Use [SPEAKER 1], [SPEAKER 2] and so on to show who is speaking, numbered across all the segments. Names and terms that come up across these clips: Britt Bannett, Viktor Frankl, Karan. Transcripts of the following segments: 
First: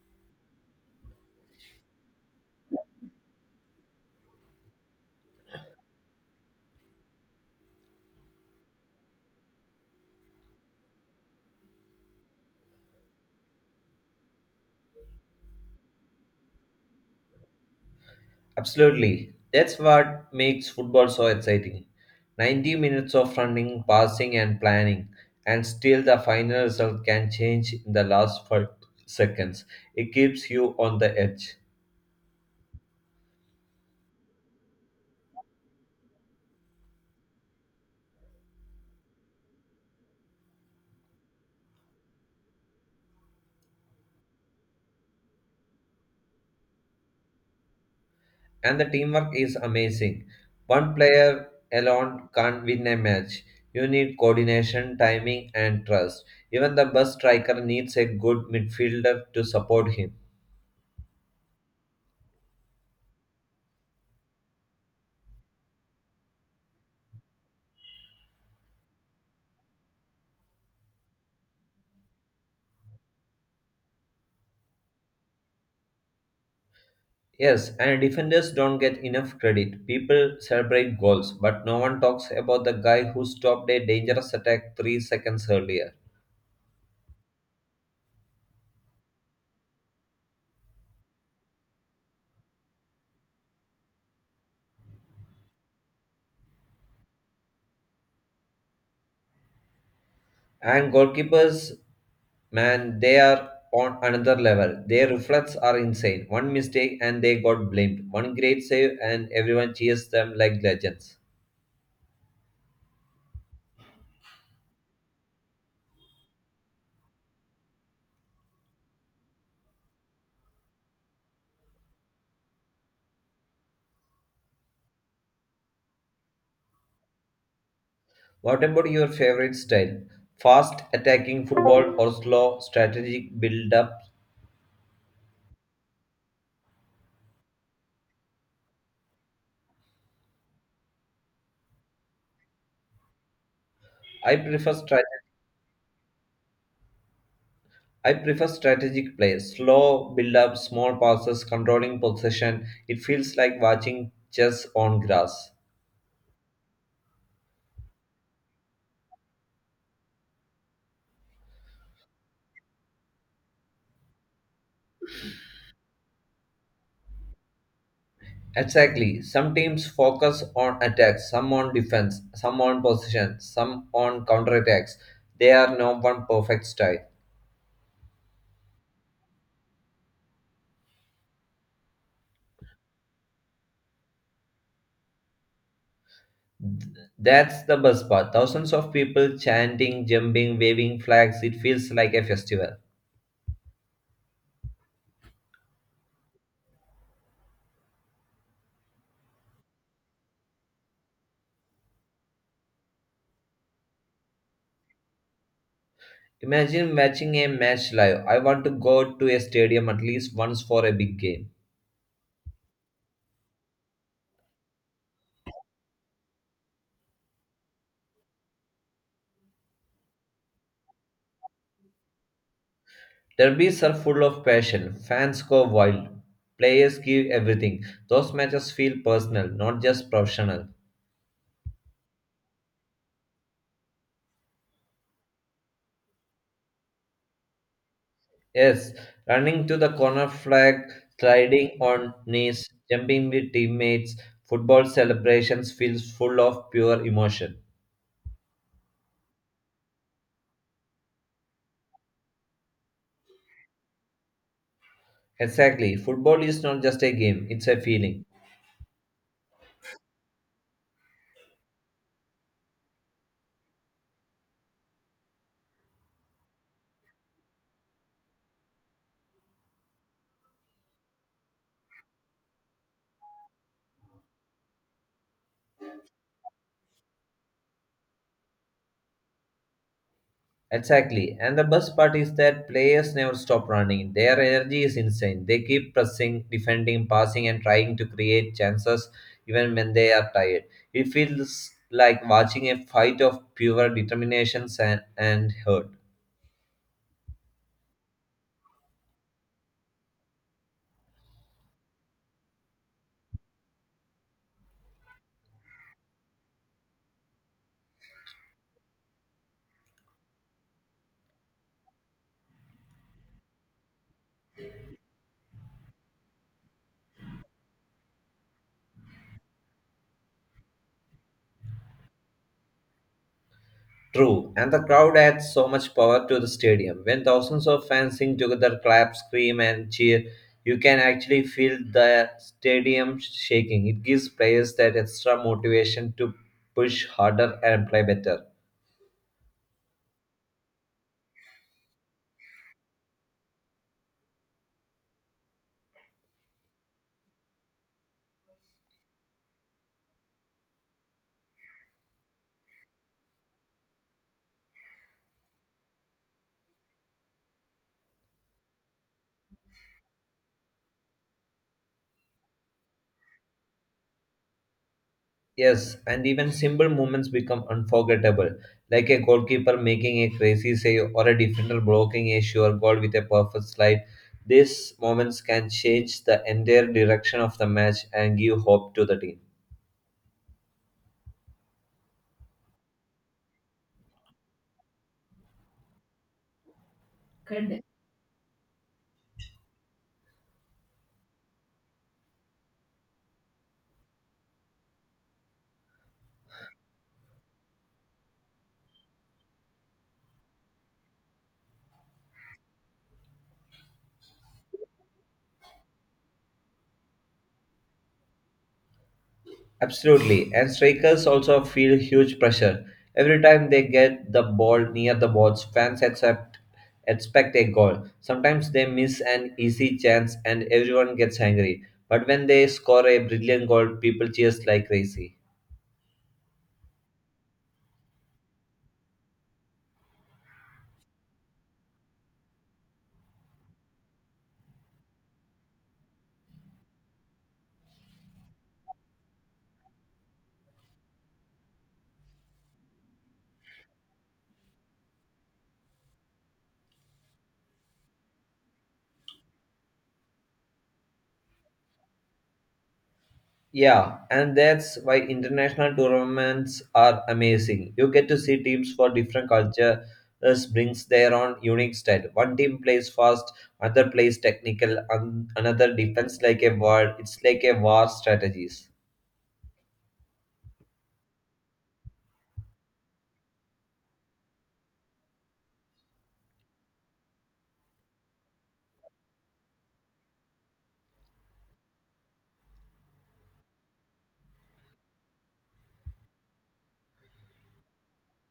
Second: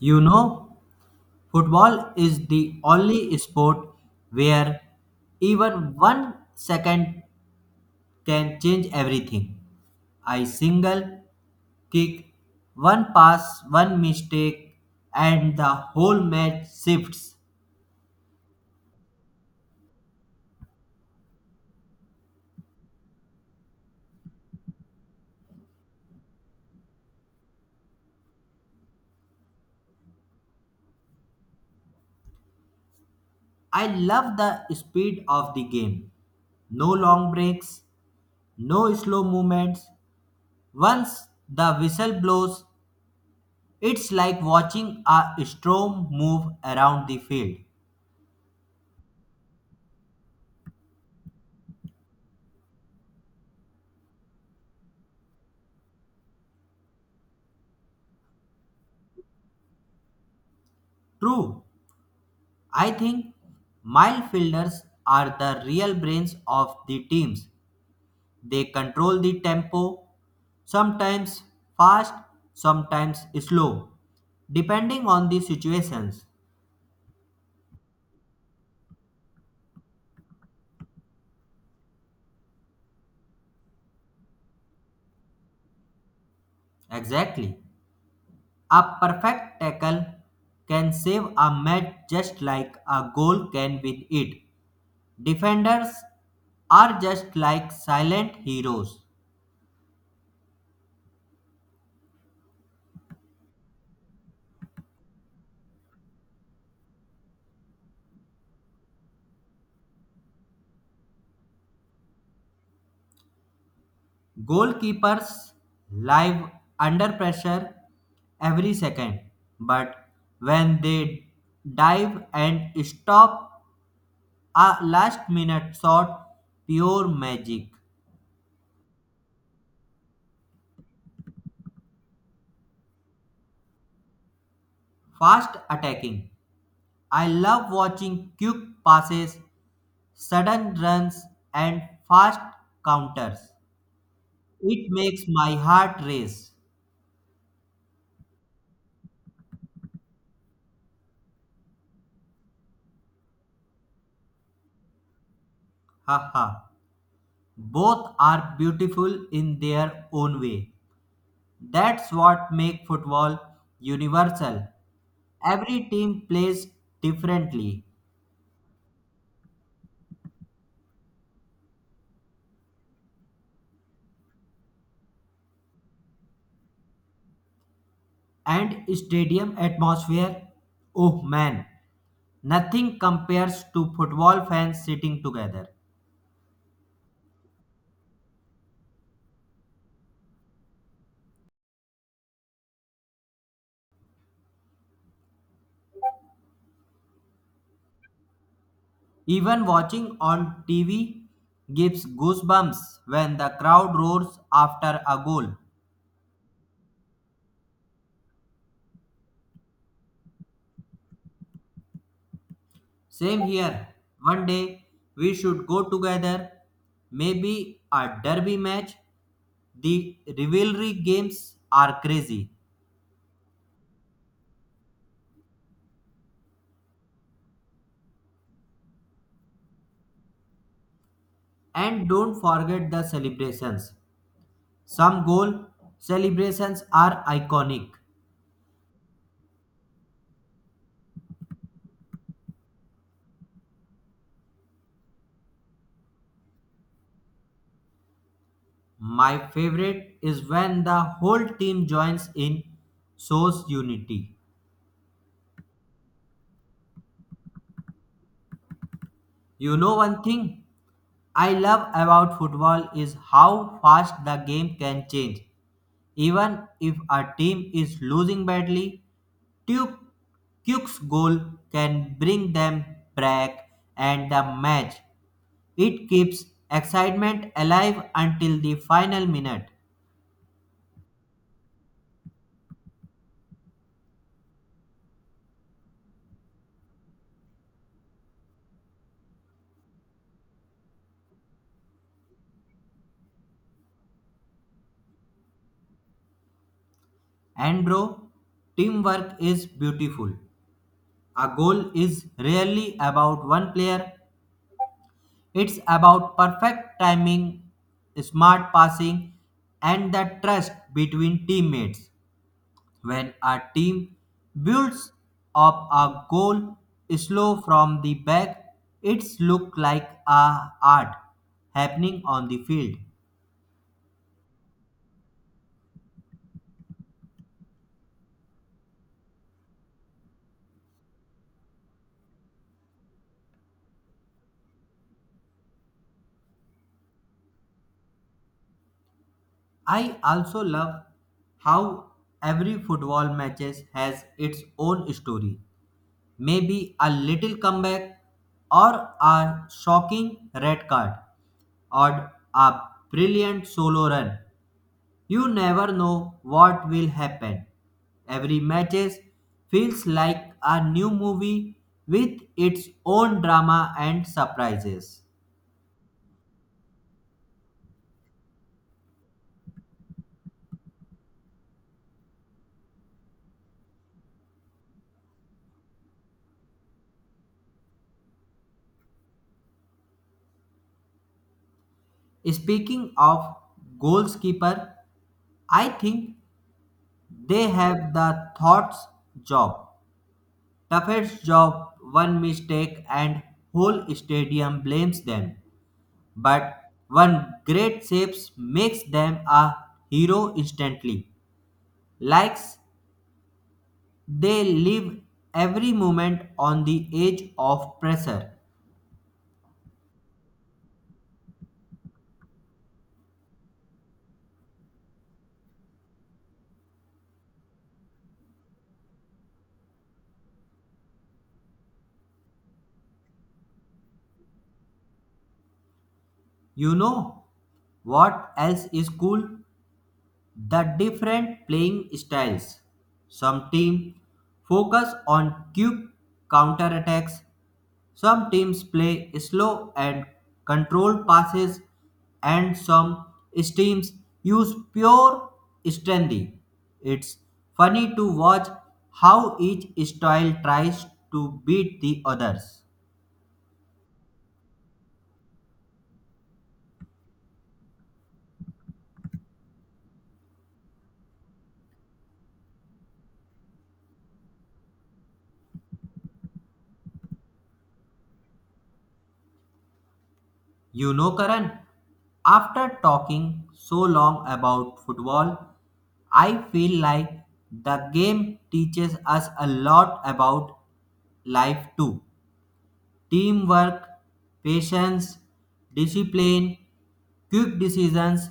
[SPEAKER 1] You know, football is the only sport where even one second can change everything. A single kick, one pass, one mistake, and the whole match shifts.
[SPEAKER 2] Absolutely. That's what makes football so exciting. 90 minutes of running, passing, and planning, and still the final result can change in the last 5 seconds. It keeps you on the edge.
[SPEAKER 1] I love the speed of the game. No long breaks, no slow movements. Once the whistle blows, it's like watching a storm move around the field.
[SPEAKER 2] And the teamwork is amazing. One player alone can't win a match. You need coordination, timing, and trust. Even the best striker needs a good midfielder to support him.
[SPEAKER 1] True. I think midfielders are the real brains of the teams. They control the tempo, sometimes fast, sometimes slow, depending on the situations.
[SPEAKER 2] Yes, and defenders don't get enough credit. People celebrate goals, but no one talks about the guy who stopped a dangerous attack 3 seconds earlier.
[SPEAKER 1] Exactly. A perfect tackle can save a match just like a goal can win it. Defenders are just like silent heroes.
[SPEAKER 2] And goalkeepers, man, they are on another level. Their reflexes are insane. One mistake and they got blamed. One great save and everyone cheers them like legends.
[SPEAKER 1] Goalkeepers live under pressure every second, but when they dive and stop a last minute shot, pure magic.
[SPEAKER 2] What about your favorite style? Fast attacking football or slow strategic build up?
[SPEAKER 1] Fast attacking. I love watching quick passes, sudden runs, and fast counters.
[SPEAKER 2] I prefer
[SPEAKER 1] It
[SPEAKER 2] strategy
[SPEAKER 1] makes my heart race.
[SPEAKER 2] I prefer strategic play, slow build up, small passes, controlling possession. It feels like watching chess on grass.
[SPEAKER 1] Haha. Both are beautiful in their own way. That's what makes football universal. Every team plays differently,
[SPEAKER 2] Exactly. Some teams focus on attacks, some on defense, some on possession, some on counterattacks. There are no one perfect style.
[SPEAKER 1] and stadium atmosphere, oh man, nothing compares to football fans sitting together.
[SPEAKER 2] That's the best part. Thousands of people chanting, jumping, waving flags. It feels like a festival.
[SPEAKER 1] Even watching on TV gives goosebumps when the crowd roars after a goal.
[SPEAKER 2] Imagine watching a match live. I want to go to a stadium at least once for a big game.
[SPEAKER 1] Same here. One day we should go together. Maybe a derby match. The rivalry games are crazy.
[SPEAKER 2] Derbies are full of passion. Fans go wild. Players give everything. Those matches feel personal, not just professional.
[SPEAKER 1] And don't forget the celebrations. Some goal celebrations are iconic.
[SPEAKER 2] Yes, running to the corner flag, sliding on knees, jumping with teammates, football celebrations feels full of pure emotion.
[SPEAKER 1] My favorite is when the whole team joins in, shows unity.
[SPEAKER 2] Exactly, football is not just a game, it's a feeling.
[SPEAKER 1] You know one thing I love about football is how fast the game can change. Even if a team is losing badly, Duke, Duke's goal can bring them back and the match. It keeps excitement alive until the final minute.
[SPEAKER 2] Exactly. And the best part is that players never stop running. Their energy is insane. They keep pressing, defending, passing, and trying to create chances even when they are tired. It feels like watching a fight of pure determination and hurt.
[SPEAKER 1] And bro, teamwork is beautiful. A goal is rarely about one player. It's about perfect timing, smart passing, and the trust between teammates. When a team builds up a goal slow from the back, it's look like a art happening on the field.
[SPEAKER 2] True. And the crowd adds so much power to the stadium. When thousands of fans sing together, clap, scream, and cheer, you can actually feel the stadium shaking. It gives players that extra motivation to push harder and play better.
[SPEAKER 1] I also love how every football matches has its own story, maybe a little comeback or a shocking red card or a brilliant solo run. You never know what will happen. Every match feels like a new movie with its own drama and surprises.
[SPEAKER 2] Yes, and even simple moments become unforgettable, like a goalkeeper making a crazy save or a defender blocking a sure goal with a perfect slide. These moments can change the entire direction of the match and give hope to the
[SPEAKER 1] Speaking of goalkeeper, I think they
[SPEAKER 2] team.
[SPEAKER 1] have the thoughts job. Toughest job, one mistake, and whole stadium blames them. But one great save makes them a hero instantly. Likes they live every moment on the edge of pressure.
[SPEAKER 2] Absolutely. And strikers also feel huge pressure. Every time they get the ball near the box, fans accept, expect a goal. Sometimes they miss an easy chance and everyone gets angry. But when they score a brilliant goal, people cheers like crazy.
[SPEAKER 1] You know what else is cool? The different playing styles. Some teams focus on quick counterattacks. Some teams play slow and controlled passes, and some teams use pure strength. It's funny to watch how each style tries to beat the others.
[SPEAKER 2] Yeah, and that's why international tournaments are amazing. You get to see teams for different cultures brings their own unique style. One team plays fast, another plays technical, and another defense like a world. It's like a war strategies.
[SPEAKER 1] You know, Karan, after talking so long about football, I feel like the game teaches us a lot about life too. Teamwork, patience, discipline, quick decisions,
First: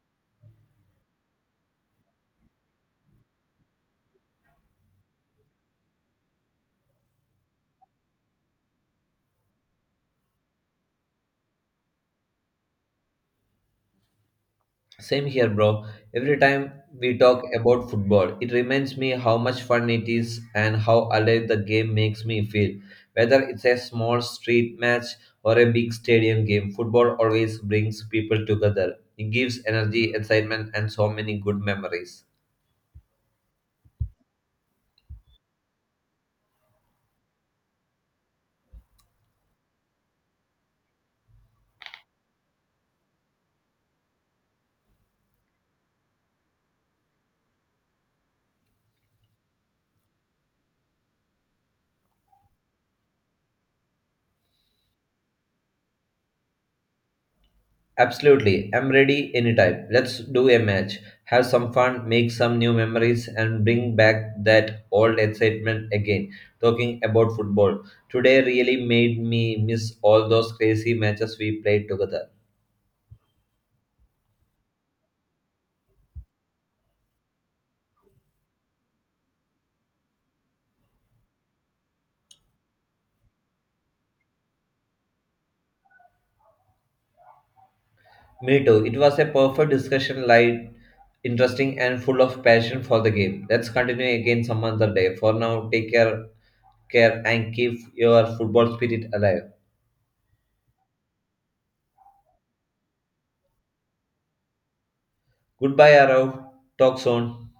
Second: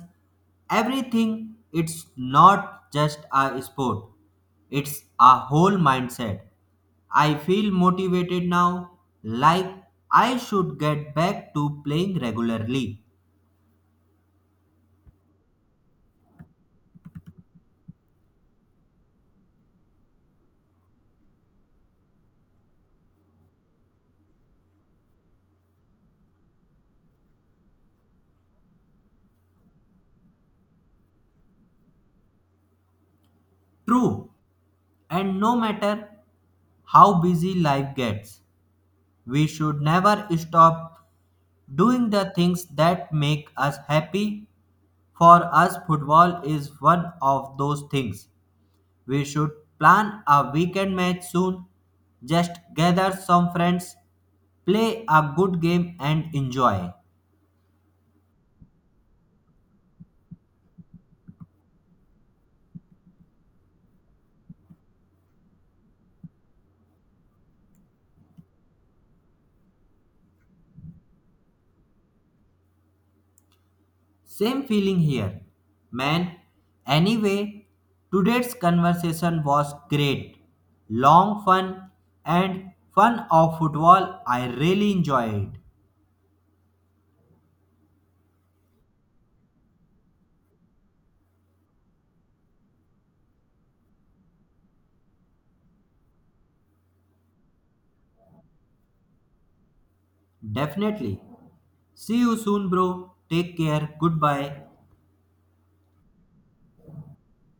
[SPEAKER 1] everything. It's not just a sport, it's a whole mindset. I feel motivated now, like I should get back to playing regularly.
[SPEAKER 2] Same here, bro. Every time we talk about football, it reminds me how much fun it is and how alive the game makes me feel. Whether it's a small street match or a big stadium game, football always brings people together. It gives energy, excitement, and so many good memories.
[SPEAKER 1] True. And no matter how busy life gets, we should never stop doing the things that make us happy. For us, football is one of those things. We should plan a weekend match soon. Just gather some friends, play a good game, and enjoy.
[SPEAKER 2] Absolutely. I'm ready anytime. Let's do a match. Have some fun, make some new memories, and bring back that old excitement again. Talking about football. Today really made me miss all those crazy matches we played together.
[SPEAKER 1] Same feeling here, man. Anyway, today's conversation was great. Long, fun, and fun of football. I really enjoyed.
[SPEAKER 2] Me too. It was a perfect discussion, light, interesting, and full of passion for the game. Let's continue again some other day. For now, take care, care and keep your football spirit alive.
[SPEAKER 1] Definitely. See you soon, bro. Take care. Goodbye.
[SPEAKER 2] Goodbye, Arav. Talk soon.